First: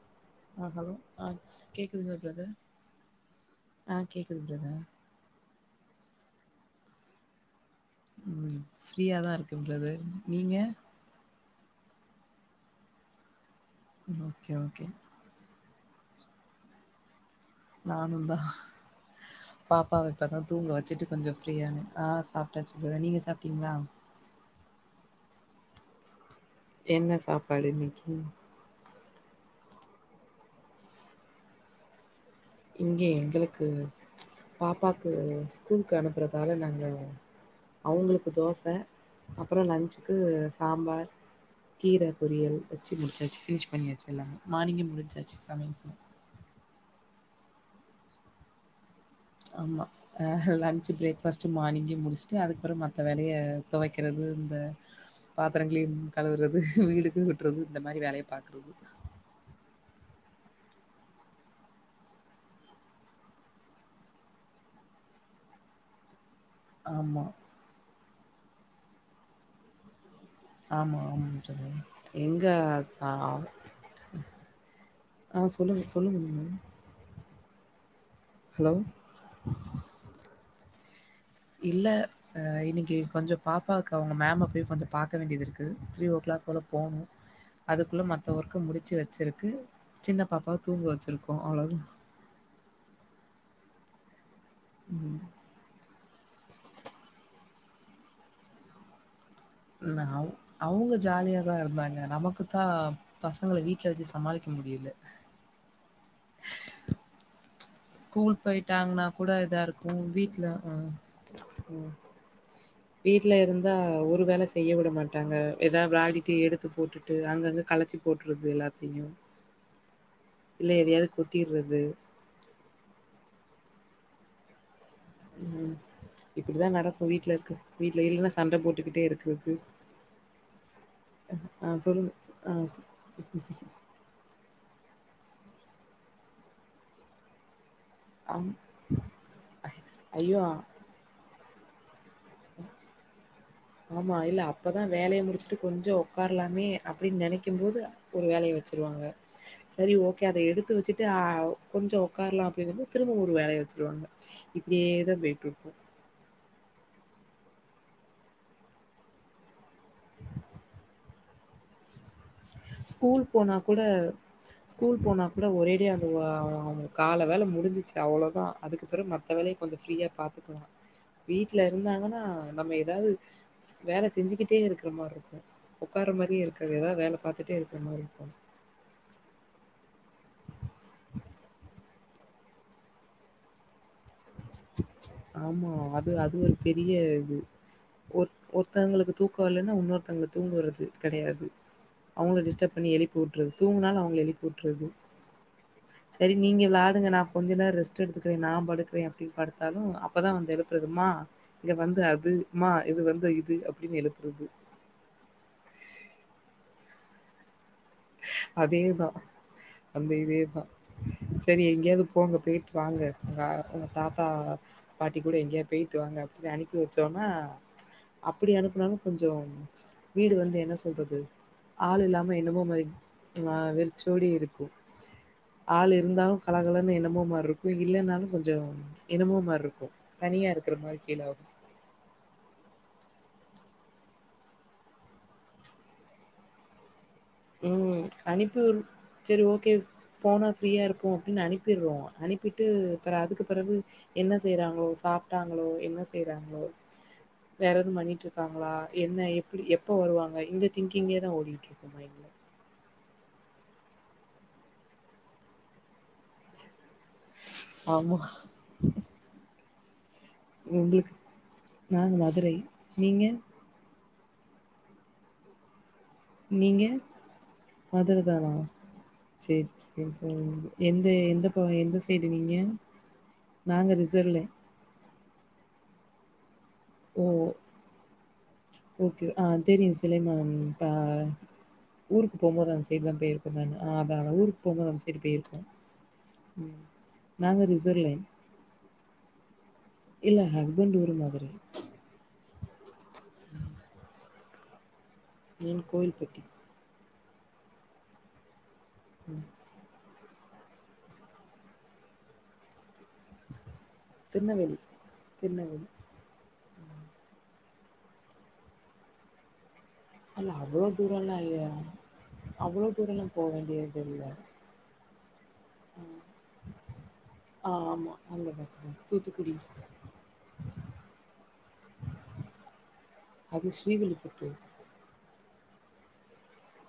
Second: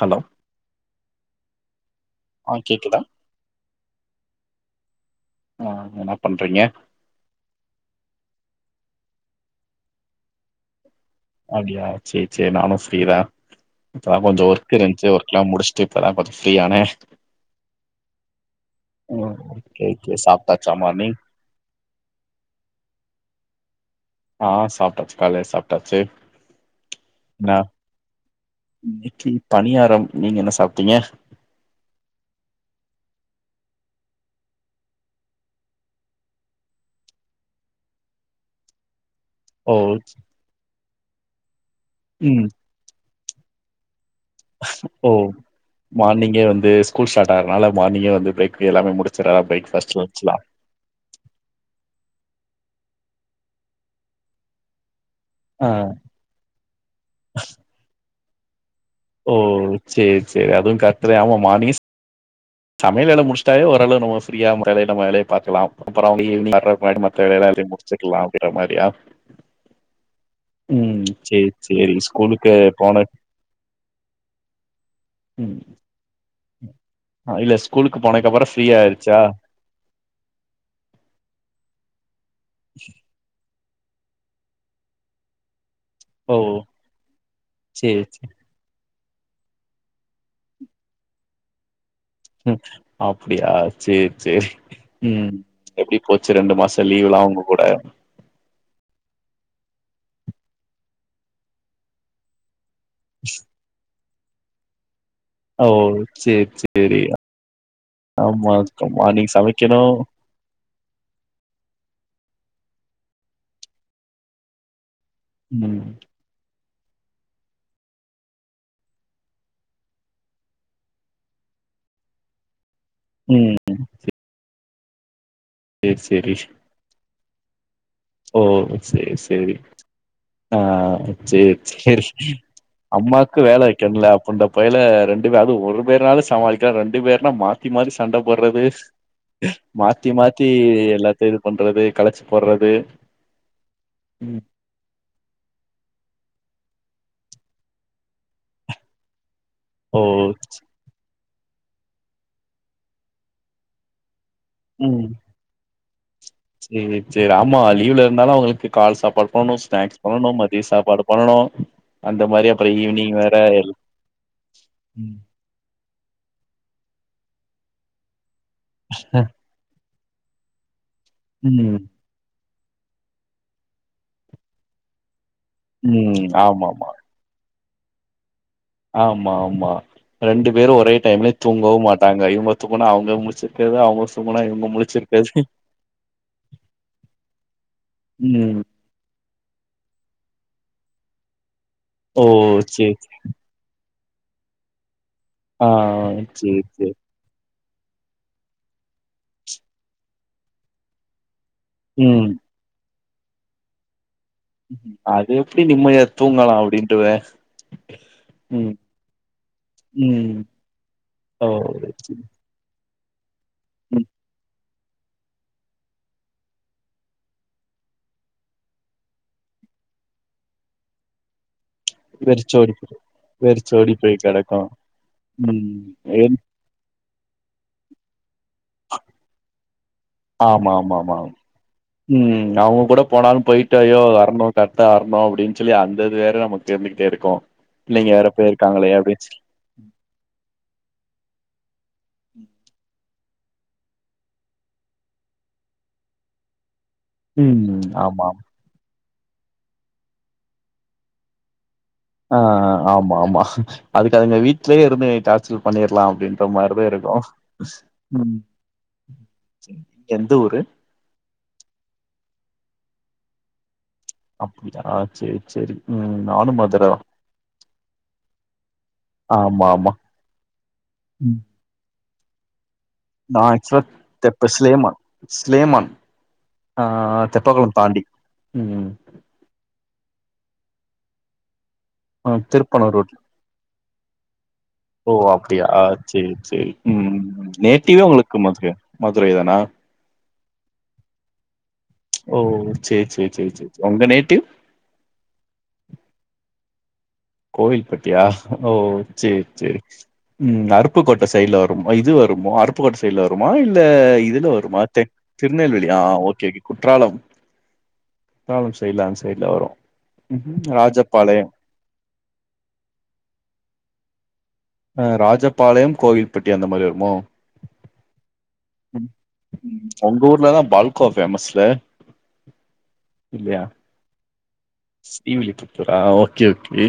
Hello ஆ hello ஆ கேட்குதுங்ளா ஆ பிரதர் கேக்குதா ஆ கேக்குது பிரதர் ஆ என்ன பண்றீங்க ம் ஃப்ரீயா தா இருக்க பிரதர் நீங்க அப்டியா சே சே நானு ஃப்ரீதா இப்பதா கொஞ்சோ ஓகே ஒர்க் ஓகே இருந்துச்சு ஒர்க்கல்லா முடிச் சுட்டு இப்பதா கொஞ்ச ஃப்ரீ ஆன நானுந் தா ம் ஓகே பாப்பாவ ஓகே இப்பதா தூங்க சாப்ட்டாச்சா வச்சுட்டு மார்னிங் கொஞ்சோ ஃப்ரீயானே ஆ சாப்ட்டாச்சு பிரேதர் நீங்க சாப்ட்டீங்ளா ஆ சாப்ட்டாச்சு கால்லயே சாப்ட்டாச்சு என்ன சாப்பாடு இன்னக்கி இட்லி பணியாரம் நீங்க என்ன சாப்ட்டீங்க இங்க எங்களுக்கு பாப்பாக்கு ஸ்கூலுக் அனுப்பறதால நாங்க அவுங்களுக்கு தோச அப்றோ ஓ லன்ச்சுக்கு சாம்பார் கீர ம் பொரியல் வச்சு முடிச்சாச்சு ஃபினிஷ் பன்னியாச்சு எல்லாமே மார்னிங்கே ஓ முடிஞ்சாச்சு சமையல் ஃபுல்லா மார்னிங்கே வந்து ஸ்கூல் ஸ்டார்ட் ஆகறனால மார்னிங்கே வந்து பிரேக் எல்லாமே முடிச் ஆமா அ லன்ச்சு பிரேக் ஃபஸ்ட்டு மார்னிங்கே முடுச்சுட்டு அதுக்கப்பறம் மத்த வேலைய துவைக்கறது இந்த ஆ பாத்தரங் கிளின் கழுவுறது வீடுக்கு கூட்றது இந்த மாரி வேலைய பாக்குறது ஓ சேரி சேரி அதுவு கரெட்டு தா ஆமா மார்னிங்கே சமையல் வேல முடிச்சுட்டாவே ஓரளவு நம்ம ஃப்ரீயா முரவே இல்லாம வேலய பாக்கலாம் அப்பறம் அவுங்க ஈவினிங் [unintelligible] மத்த ஆமா. வேல எல்லாத்தையு முடிச்சுக்லா அப்டின்ற மாரியா ஆமா, ம் ஆமா சேரி தோழி. சேரி எங்க ஸ்கூலுக்கு போன ஆ ஆ ம் சொல்லுங்க, சொல்லுங்க நீங்க. இல்ல ஸ்கூலுக்கு போனதுக்கப்பறம் ஹலோ? ஃப்ரீயா ஆயிட்ச்சா இல்ல இன்னக்கி கொஞ்ச பாப்பாவுக்கு அவுங்க மேம்ம போய் கொஞ்ச பாக்க வேண்டியது இருக் கு த்ரீ ஓ கிளாக் போல போணு சேரி அதுக்குள்ள சேரி மத்த ஒர்க் க்கு முடிச்சு வச்சுருக்கு சின்ன பாப்பாவ தூங்க வச்சுருக்கோ அவ்ளோதா ம் அப்டியா சேரி சேரி ம் எப்டி போச்சு ரெண்டு மாச லீவ்வல்லா அவுங்க கூட நவ் அவுங்க ஜாலியாதா இருந்தாங்க நமக்குத்தா பசங்கள வீட்ல வச்சு ச சமாளிக்க முடியல ஓ சேர் சேரி ஸ்கூல் ஆமா போய்ட்டாங்னா மார்னிங் கூட இதாருக்கு சமைக்கணும் வீட்ல ஆ வீட்லருந்தா ஒரு வேல செய்ய வுட மாட்டாங்க எதா ம் வெளாடி ட்டி எடுத்து போட்டுட்டு அங்கங்க கலச்சு போட்றது எல்லாத்தியு இல்ல எதயாவ்து கொட்டிறது ம் ம் சேரி சேரி இப்டிதா நடக்கு வீட்லருக்க ஓ சேர்‌ சேரி ஆ சேர் ஆ சேரி சொல்லுங்க. ஆ ஸ் அம்மாக்கு வேல வெக்கன்ல கொண்ட பயல ரெண்டு பே அது ஒரு பேர்னாது சமாளிக்லா ரெண்டு பேர்னா மா த்தி மாத்தி சண்ட அம் போட்றது மாத்தி மாத்தி ஐயோ! எல்லா த்தியு பண்றது கலச்சு போட்றது ஆமா இல்ல அப்பதா வேலய முடிச்ட்டு கொஞ்சொ ஒக்கார்லாமே அப்டின் நெனைக்கிம்போது ஒரு வேலய வச்சிருவாங்க சரி ஓ ஓகே அத எடுத்து வச்சுட்டு ஆ கொஞ்சோ ஒக்கார்லா அப்டின்னம் போது திரும்பவு ஒரு வேலய வச்சுருவாங்க ம் இப்டியேதா போய்ட்ருக்கு சேரி சேரி ஆமா லீவ்லருந்தாலு அவுங்ளுக்கு கால் சாப்பாடு பண்ணனு ஸ்நாக்ஸ் பண்ணனு மதிய சாப்பாடு பண்ணனு ஸ்கூல் போனா கூட ஸ்கூல் போனா கூட ஒரேடியா அந்த ஆ கால வேல முடிஞ்சிச்சு அவ்ளோதா அதுக்கு பிறகு மத்த வேலய கொஞ்சோ ஃப்ரீயா பாத்துக்கலா ம் வீட்லருந்தாங்கன் னா நம்ம எதாவ்து வேல செஞ்சுக்கிட்டே இருக்குற மார்ருக்கு ஒக்கார்ற ம் மாரியே ஆமாமா எதா வேல பாத்துட்டே இருக்குற மார்ருக்கு ஆமா ஆமா ரெண்டு பேரு ஒரே டைம்லே தூங்கவு மாட்டாங்க இவுங்க தூங்குனா அவுங்க முழிச்சிருக்கறது அவுங்க தூங்குனா இவுங்க முழிச்சிருக்கறது ஆமா அது அது ஒரு பெரிய இது ஒர் ம் ஒர் த்தோங்களுக்கு தூக்கோ வர்லன்னா வுன்னொருத்தோங்கள தூங்க வுட்றது கெடயாது ஓ அவுங்கள டிஸ்டர்ப் பண்ணி சேரி எழுப்பி வுட்ரு தூங்னாலு அவுங்கள எழுப்பி வுட்றது ஆ செரி நீங்க சேரி சேரி விளாடுங்க நா கொஞ்ச நேரோ ரெஸ்ட் எடுத்துக்குறே நா படுக்குறே அப்டின் படுத்தாலு அப்பதா வந்து எழுப்புறது மா இங்க வந்து ம் அது மா இது வந்து இது அப்டின் எழுப்புறது அது எப்டி நிம்மதியா தூங்கலா அப்டின்ட்டுவே அதேதா அந்த இதே ம் தா ஓ செரி எங்கேயாது செரி போங்க போய்ட்டு வாங்க உங்கா உங்க ம் தாத்தா பாட்டி கூட எங்கயா போய்ட்டு வாங்க அப்டின் அனுப்பி வச்சோனா அப்பிடி அனுப்புனாலு கொஞ்சோ வீடு வந்து என்ன சொல்றது ஆள் இல்லாம என்னமோ வெறிச்சோடி மாரி போய் [unintelligible] போய் வெறிச்சோடி கெடக்கு இருக்கு ம் ஆள் இருந்தாலு என் கலகலன் என்னமோ மார்ருக்கு இல்லனாலு கொஞ்சொ என்னமோ மார்ருக்கு ஆமா தனியாருக்குற ஆமா மாரி ஆமா ஃபீல் ஆகு ம் அவுங்க கூட போனாலு போய்ட்டு ஐய்யோ வர்னு கர்ட்டா வர்னு அப்டின் சொல்லி அந்த இது வேற நமக் கிருந்துகிட்டேருக்கு ம் அனுப்பி வு செரி ஓகே போனா ஃப்ரீயாருக்கு அப்டின் அனுப்பிருவோ அனுப்பிட்டு அப்றோ அதுக்கு பெறவு என்ன செய்றாங்ளோ சாப்ட்டாங்ளோ என்ன செய்றாங்ளோ வேற ம் எதுவு ஆமா பண்ணிட்ருக்காங்களா என்ன எப்டி எப்போ வருவாங்க இந்த திங்கிங்கே தா ஓடிட்ருக்கு மைண்ட்ல ஆ ஆ ஆமா ஆமா அதுக்கு அதுங்க வீட்லேயே இருந்து டார்ச்சர் பண்ணிர்லா அப்டின்ற மாரிதா இருக்கு ஆமா ம் எந்த ஊரு உங்ளுக்கு நாங்க மதுரை நீங்க அப்டிதானா ஆ சேரி சேரி ம் நானு மதுர தா மதுரதானா சேரி ஆமா ஆமா சேரி சேரி எந்த ம் எந்த இப்போ எந்த சைடு நீங்க நா ஆக்சுவல நாங்க ரிசர்வ்ல. தெப்ப ஸ்லேமா ஸ்லேமா அ ஓ! தெப்பக்குலோ தாண்டி ம் ஓகே ஆ தெரியு ஸ்லேமா இப்ப ஆ ஊருக்கு போகுபோது அந்த திருப்பனூர் சைடு தா ரோட்ல பொயிருக்கே அதா ஊருக்கு போம்போது அந்த ஓ சைடு அப்டியா போயிருக்கோம். சேரி சேரி ம் நாங்க ரிசர்வ் நேட்டிவ்வே லைன். உங்ளுக்கு மதுரையா மதுரை தானா இல்ல ஹஸ்பண்ட் ஊரு மதுரை ஓ சேர் சேர் சேர் சேரி உங்க நேட்டிவ் எனக்கு கோவில்ப்பட்டி கோவில்ப்பட்டியா ஓ ம். சேர் சேரி ம் அருப்புக்கோட்டை சைட்ல வரும் இது வருமோ அருப் புக்கோட்டை சைட்ல வருமா இல்ல இதுல திருநெல்வேலி, வருமா தெ திருநெல்வேலி ஆ ஓகே ஓகே குற்றாலம் குற்றாலம் சைட்ல அந்த சைட்ல வரு அது ம் அவ்வளோ தூரோல்லா ராஜபாளையம் இல்ல ஐய அவ்வளோ தூரோல்லா போ வேண்டியதில்ல அ ராஜபாளையம் கோயில்ப்பட்டி அந்த மாதிரி வருமோ ஆமா. அந்த பக்கம் தான். தூத்துக்குடி. உங்க ஊர்லதா பால்கோவா ஃபேமஸ்ல அது ஸ்ரீவில்லிப்புத்தூர் ஸ்ரீவில்லிப்புத்தூர்ரா ஓகே ஓகே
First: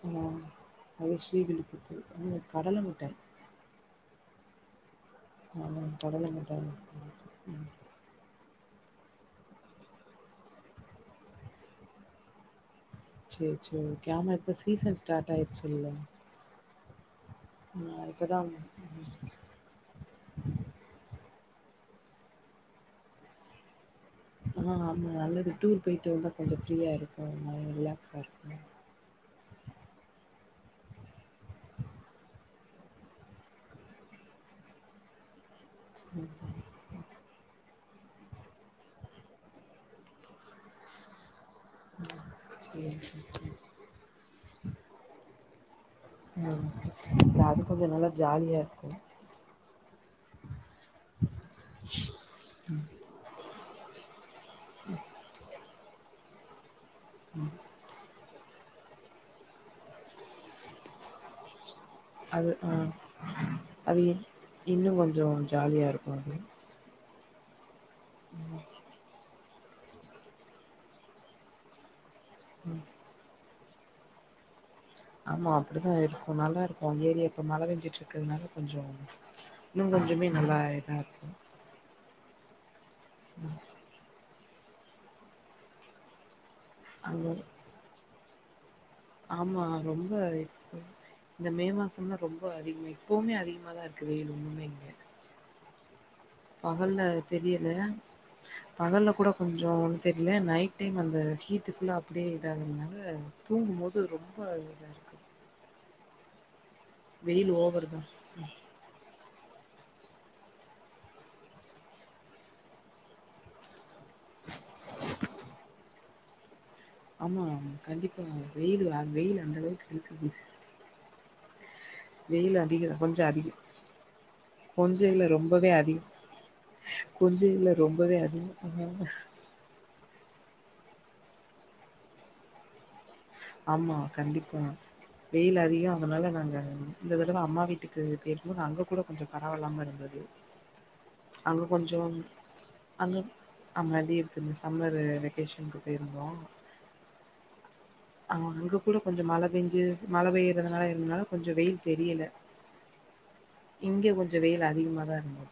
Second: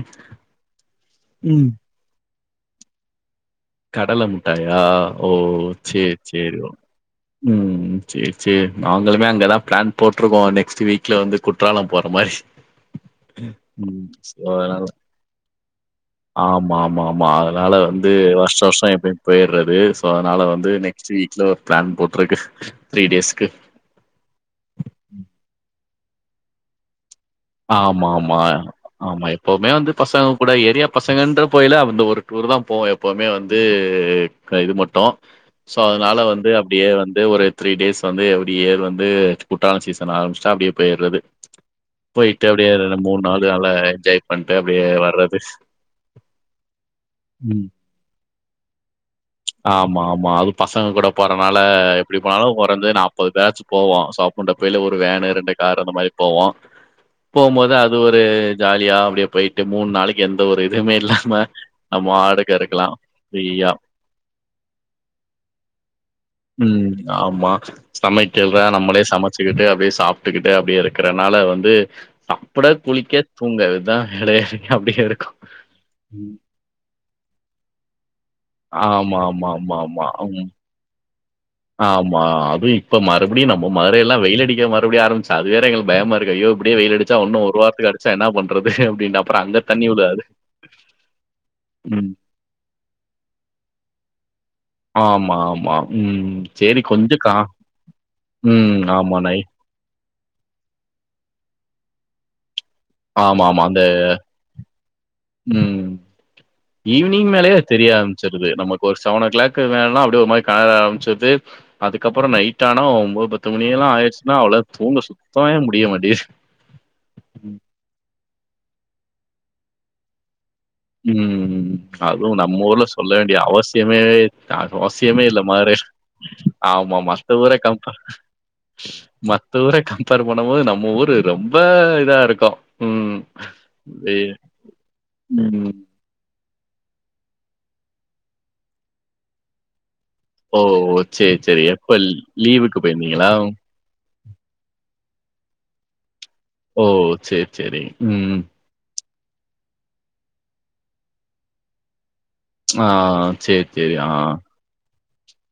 ம் இங்க கடல மிட்டாய் கடல மிட்டாயா ஓ ஆமாம் சேரி கடலை சேரி மிட்டாய் ஓ ம் சேரி சேரி நாங்களுமே அங்கதா ப்ளான் போட்டிருக்கோ நெக்ஸ்ட் வீக்ல வந்து குற்றாலம் போற மாரி சேரி சேரி ம் ஓகே ஆமா சோ இப்ப அதனால சீசன் ஸ்டார்ட் ஆயிருச்சுல்ல ஆமா ஆமா ஆமா அதனால வந்து இப்போ தான் வர்ஷோ வர் ஷோ எப்டியு பொயிட்றது சோ அதனால வந்து நெக்ஸ்ட் வீக்ல ஒரு ப்ளான் போட்டிருக்கு த்ரீ டேஸ்க்கு ஆ ஆமா நல்லது டூர் பொய்ட்டு வந்தா கொஞ்சோ ஃப்ரீயா இருக்கு மைண்ட் ஆமா, ரிலாக்ஸா ஆமா. இருக்கு ஆமா எப்பவுமே வந்து பசங்க கூட ஏரியா பசங்கன்ற போயல வந்து ஒரு டூர் தா போவோ எப்பவுமே வந்து இது மட்டு சோ அதனால சரி வந்து அப்டியே வந்து ஒரு த்ரீ டேஸ் வந்து அப்டிய ஏர் வந்து குற்றாள சீசன் ஆரம்பிச்ட்டா அப்டியே பொயிறது பொயிட்டு சரி அப்டியே மூணு சரி. நாள் நல்லா என்ஜாய் பண்ட்டு அப்டியே வர்றது ம் அது ம். கொஞ்சோ நல்லா ஜாலியா இருக்கு ஆமா ஆமா அது பசங்க கூட போறனால எப்டி போனாலு கொரஞ்ஜது நாப் பது பேஜ் போவோ சோ அப்பன்றப்ப போல ஒரு வேனு ரெண்டு கார் அந்த மாரி போவோ போம்போது அது அது ஒரு ஜாலியா அப்டியே பொயிட்டு மூண் நாளைக்கு எந்த ஒரு இதுமே இல்லாம அது நம்பாடுக்கு இருக்லா ஃப்ரியா அது இன்னு கொஞ்சோ ஜாலியா இருக்கு அது ம் ஆமா சமைக்கற்துலா நம்ளே சமை ச்சுக்கிட்டு அப்டியே சாப்ட்டுக்கிட்டு அப்டியே இருக்கறனால வந்து சாப்ட குளிக்க தூங்க இதா வேலையே அப்டியே இருக் ஆமா அப்டிதான் இருக்கும் நல்லா இருக்கும் ஏரியா இப்ப மழை பெஞ்சிட்டு இருக்கறதுனால கொஞ்ச ஆமா ஆமா ஆமா இன்னு ஆமா கொஞ்சமே ம் நல்லா இதாக இருக்கும் ஆமா அதுவு இப்ப மறுபடியும் நம்ம மதுரை எல்லாம் வெயில் அடிக்க மறுபடியும் ஆரம்பிச்சு அது வேற எங்க பயமா இருக்கு ஐயோ இப்டியே வெயில் அடிச்சா அங்க இன்னு ஒரு வாரத்துக்கு அடிச்சா என்னா பண்றது அப்டின்னி அங்க ஆமா தண்ணி ரொம்ப வுடாது இப்போ இந்த மே மாசம தான் ரொம்ப அதிகமா எப்வுமே அதிகமா தான் இருக்கு வெயில்இண்ணுமே ஆமா ஆமா ம் சேரி பகல்ல கொஞ்சோ கா தெரில ம். பகல்ல ஆமா. கூட நை கொஞ் ஞ்சோ ஒன்னும் தெரில நைட் டைம் அந்த ஹீட்டு ஃபுல்லாக அப்டியே இதாகிறதுனால ஆமா, ஆமா. அந்த தூங்கும்போது ரொம் போ அதிகமாருக்கு ம் ஈவினிங் வெயில் மேலேயே ஓவர் தெரிய தா ஆரம்பச்சிருது நமக்கு ஒரு செவன் ஓ கிளா மேல அப்டியே ஒரு மாதிரி கண ஆரம்பிச்சிருது அதுக்கப்புறம் நைட்டானா ஒம்பது பத்து மணில்லாம் ஆயிடுச்சுன்னா அவ்ள தூங்க சுத்தமாவே முடிய மாட்டிது ஆமாயா கண்டிப்பா வெயிலுயா வெயில் அந்த அளவுக்கு இருக்கா வந்துசு ம் ம் ம் அதுவும் நம்ம ஊர்ல அதிக சொல்ல கொஞ்சோ வேண்டிய அதிக அவசியமே கொஞ்சோ அவசியமே இல்ல ரொம்பவே மாதிரி அதிகோ ஆமா ஆமா மத்த கொஞ்சோ ஊர இல்ல கம்பேர் ரொம்பவே அதிகோ அதனால மத் த்த ஊரை கம்பேர் பண்ணும் போது நம்ம ஊரு ரொம்ப இதா இருக்கும் ம் ஆமா வெ கண்டிப்பா வெயில் ம். அதிகம் அதனால நாங்க இந்த தடவை அம்மா வீட்டுக்கு பேயிருக்கும்போது அங்க கூட கொஞ்சம் பரவால்லாம இருந்தது ஓ செர் செரி அங்க எப்போ கொஞ்சோ லீவுக்கு அங்க போயிருந்தீங்களா ஆமா லீவுக் இந்த சம்மரு வெக்கேஷனுக்கு போயிருந்தோம் ஓ செர் செரி அ அங்க கூட கொஞ்சம் மழை பெஞ்சு மழை பெயறதுனால இருந்தனால கொஞ்சம் வெயில் தெரில ஆ செர் செரி ஆ இல்ல அதிகமா தான் இருந்தது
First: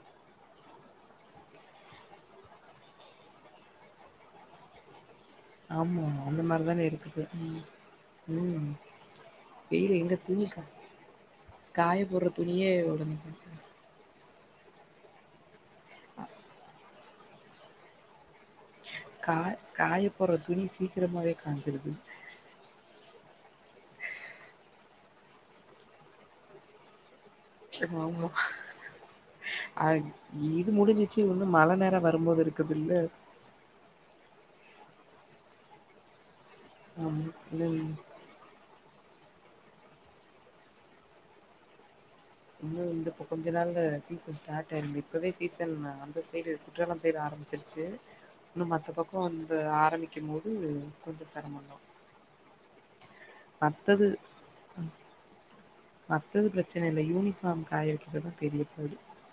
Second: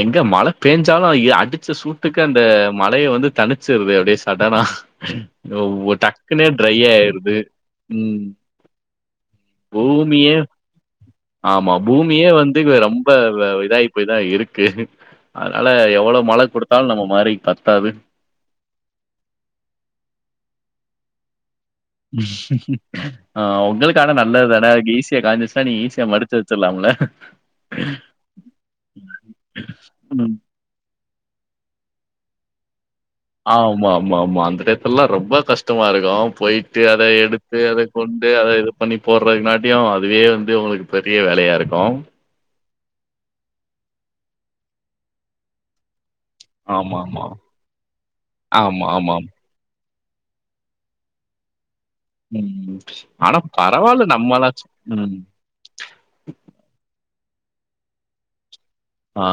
எங்க மழை பெஞ்சாலும் அடிச்ச சூட்டுக்கு அந்த மழையை வந்து தனிச்சிருது அப்டியே சடனா ஒ ஆமா அந்த டக்குனு ட்ரை மாரிதான இருக்குது ஆயிடுது ம் ம் வெயில் எங்க பூமியே துணி கா ஆமா காய பூமியே போடுற வந்து துணியே ரொம்ப உடனே இதாயி இப்டிதான் இருக்கு அதனால எவ்ளோ மழை குடுத்தாலும் நம்ம மதுரை பத்தாது கா காய போற துணி சீக்கிரமாவே காஞ்சிருது [inaudible] ஆ உங்களுக்கான நல்லது தானே ஈஸியா காஞ்சிருசன்னா நீ ஈஸியா மடிச்சு வச்சிரலாம்ல ஆமா அது ம். இது முடிஞ்சிச்சு இன்னும் மழை நேரம் வரும்போது இருக்குதுல்ல ஆமா ஆமா ஆமா அந்த இடத்துல்லாம் ரொம்ப கஷ்டமா இருக்கும் போயிட்டு அத ஆமா எடுத்து இன்னு அத கொண் டாந்து அத இது பண்ணி போடுறதுக்காட்டியும் அதுவே வந்து உங்களுக்கு பெரிய வேலையா இருக்கும் இன்ன இந்தப்போ கொஞ்ச நாள்ல சீசன் ஸ்டார்ட் ஆயிரு இப்பவே சீசன் அந்த சைடு குற்றாலம் சைடு ஆமாமா. ஆரம்பிச்சிருச்சு இன்னும் ஆமா, மத்த பக்கோ ஆமாம். அத ஆரம்பிக்கும் போது கொஞ்சம் சிரமம்தா ம் ம் ஆனா பரவால்ல நம்மல்லாச்சு ம் மத்தது பிரச்சனை இல்லை யூனிஃபார்ம் காய வைக்கிறதுதான் பெரிய பாடு ஆ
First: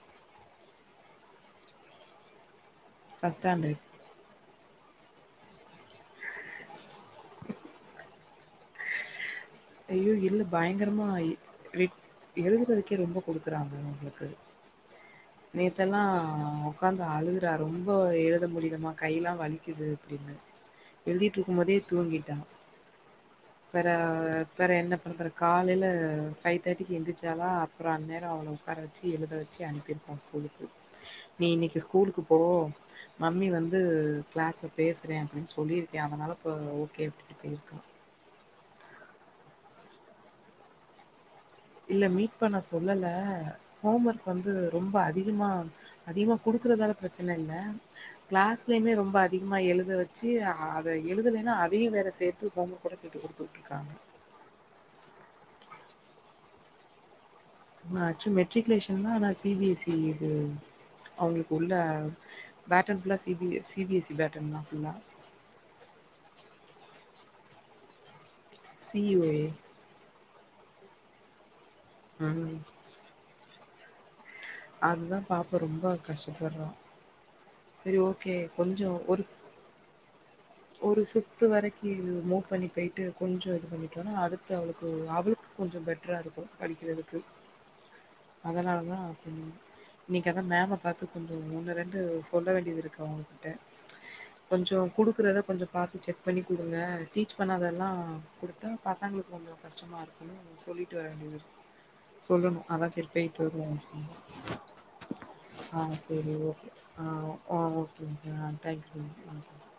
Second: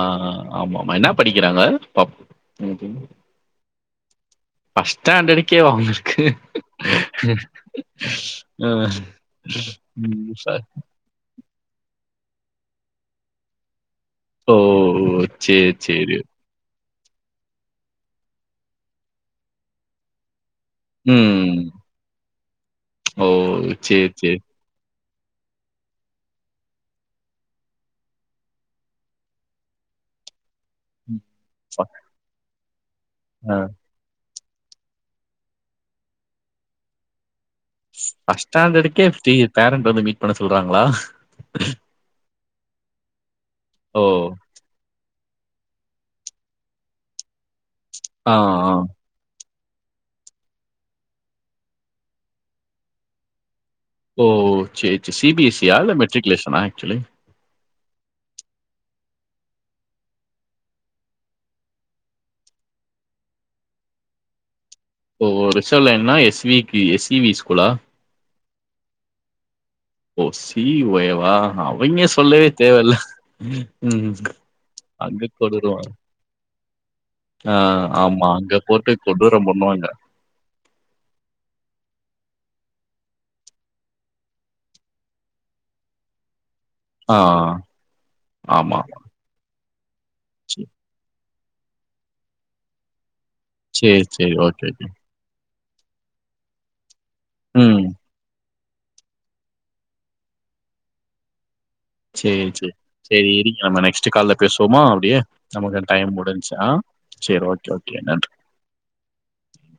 ஆமமா என்ன படிக்கிறாங்க பாப் போம் பஸ்டாண்டர் பஸ்ட் ஸ்டாண்டர்டுக்கேவா உங்களுக்கு ம் ஐயோ இல்லை ச பயங்கரமா ரட் எழுதுறதுக்கே ரொம்ப கொடுக்குறாங்க அவங்களுக்கு ஓ! சரி, நேத்தல்லாம் சரி. உக்காந்து அழுகுறா ரொம்ப எழுத முடியலமா கையெல்லா வலிக்குது அப்டின்னு எழுதிட்டு இருக்கு ம். போதே தூங்கிட்டா ஓ! வேறா சரி, சரி. அப்றோ என்ன பண்றது காலையில ஃபைவ் தேர்ட்டிக்கு எழுந்துருச்சால அப்றோ அன்நேரோ அவ்வள உட்கார வச்சு எழுத வச்சு அனுப்பி ஆ ஸ்கூலுக்கு [inaudible] நீ இன்னைக்கு ஸ்கூலுக்கு போ மம்மி அ வந்து கிளாஸ்ல பேசுறே அப்டின்னு சொல்லியிருக்கே அதனால இப்ப ஓகே அப்டின்ட்டு போயிருக்கா பஸ்ட் ஸ்டாண்டர்க்கே இப்டி பேரண்ட் வந்து மீட் பண்ண சொல்றாங்ளா இல்ல மீட் பண்ண சொல்லல ஓ! ஹோம் ஒர்க் வந்து ரொம்ப அதிகமா அதிகமா குடுக்குறதால பிரச்சன இல்ல ஆ, ஆ. கிளாஸ்லயுமே ரொம்ப அதி அதிகமா எழுத வச்சு அத எழுதலனா அதையு வேற சேத்து ஹோம் ஓர்க்கூட சேத்து கொடுத்து விட்ருக்காங்க ஓ சேரி சேரி சி பி எஸ் சியா இல்ல மெட்ரிகுலேஷனா ஆக்சுவலி ஆக்சுவல் மெட்ரிகுலேஷன் தா ஆனா சி பி எஸ் சி இது அவுங்களுக்கு உள்ள பேட்டன் ஃபுல்லா C B S C C B S C பேட்டன்தா ஃபுல்லா ஓ ரிசல் என்னா எஸ்விக்கி எஸ் இவி ஸ்கூலா C E O A O C E O ஏவா அவங்கே சொல்லவே ம் தேவ இல்ல ம் அது தா அங்க பாப்பா கொடூரம். ரொம்ப கஷ்டப்பற்றா ஆ ஆமா அங்க போட்டு ஒரு கொடூரோ பண்ணுவாங்க ஒரு ஃபிப்து வரைக்கு மூவ் பண்ணி போயிட்டு கொஞ்சோ இது பண்ணிட்டோனா அடுத்து அவுளுக்கு அவுளுக் கொஞ்சோ பெட்டரா இருக்கு ஆ படிக்கிறதுக்கு ஆமா. அதனால தா ம் இன்னக்கி அதா சரி, மேம்ம பாத்து கொஞ்சோ ஒன்னு ரெண்டு சொல்ல வேண்டியது இருக்கு அவுங்ககிட்ட சரி, சரி. ஓகே, கொஞ்சோ ஓகே. குடுக்குறத கொஞ்சோ பாத்து செக் பண்ணி குடுங்க டீச் ம். பண்ணாதெல்லா குடுத்தா பசங்களுக்கு கொஞ்சோ கஷ்டமா இருக்குனு சொல்லிட்டு வர வேண்டியது இருக் சரி, சொல்லணு சரி. அதா சேரி சரி போய்ட்டு இருங்க வருவோ நம்ம ம் நெக்ஸ்ட் கால்ல பேசுவோமா அப்படியே? நமக்கு ஆ டைம் சரி முடிஞ்ச்சு. ஓகே ஆ ஓ ஓகே ஓகே ஆ தேங்க்யூ ஆ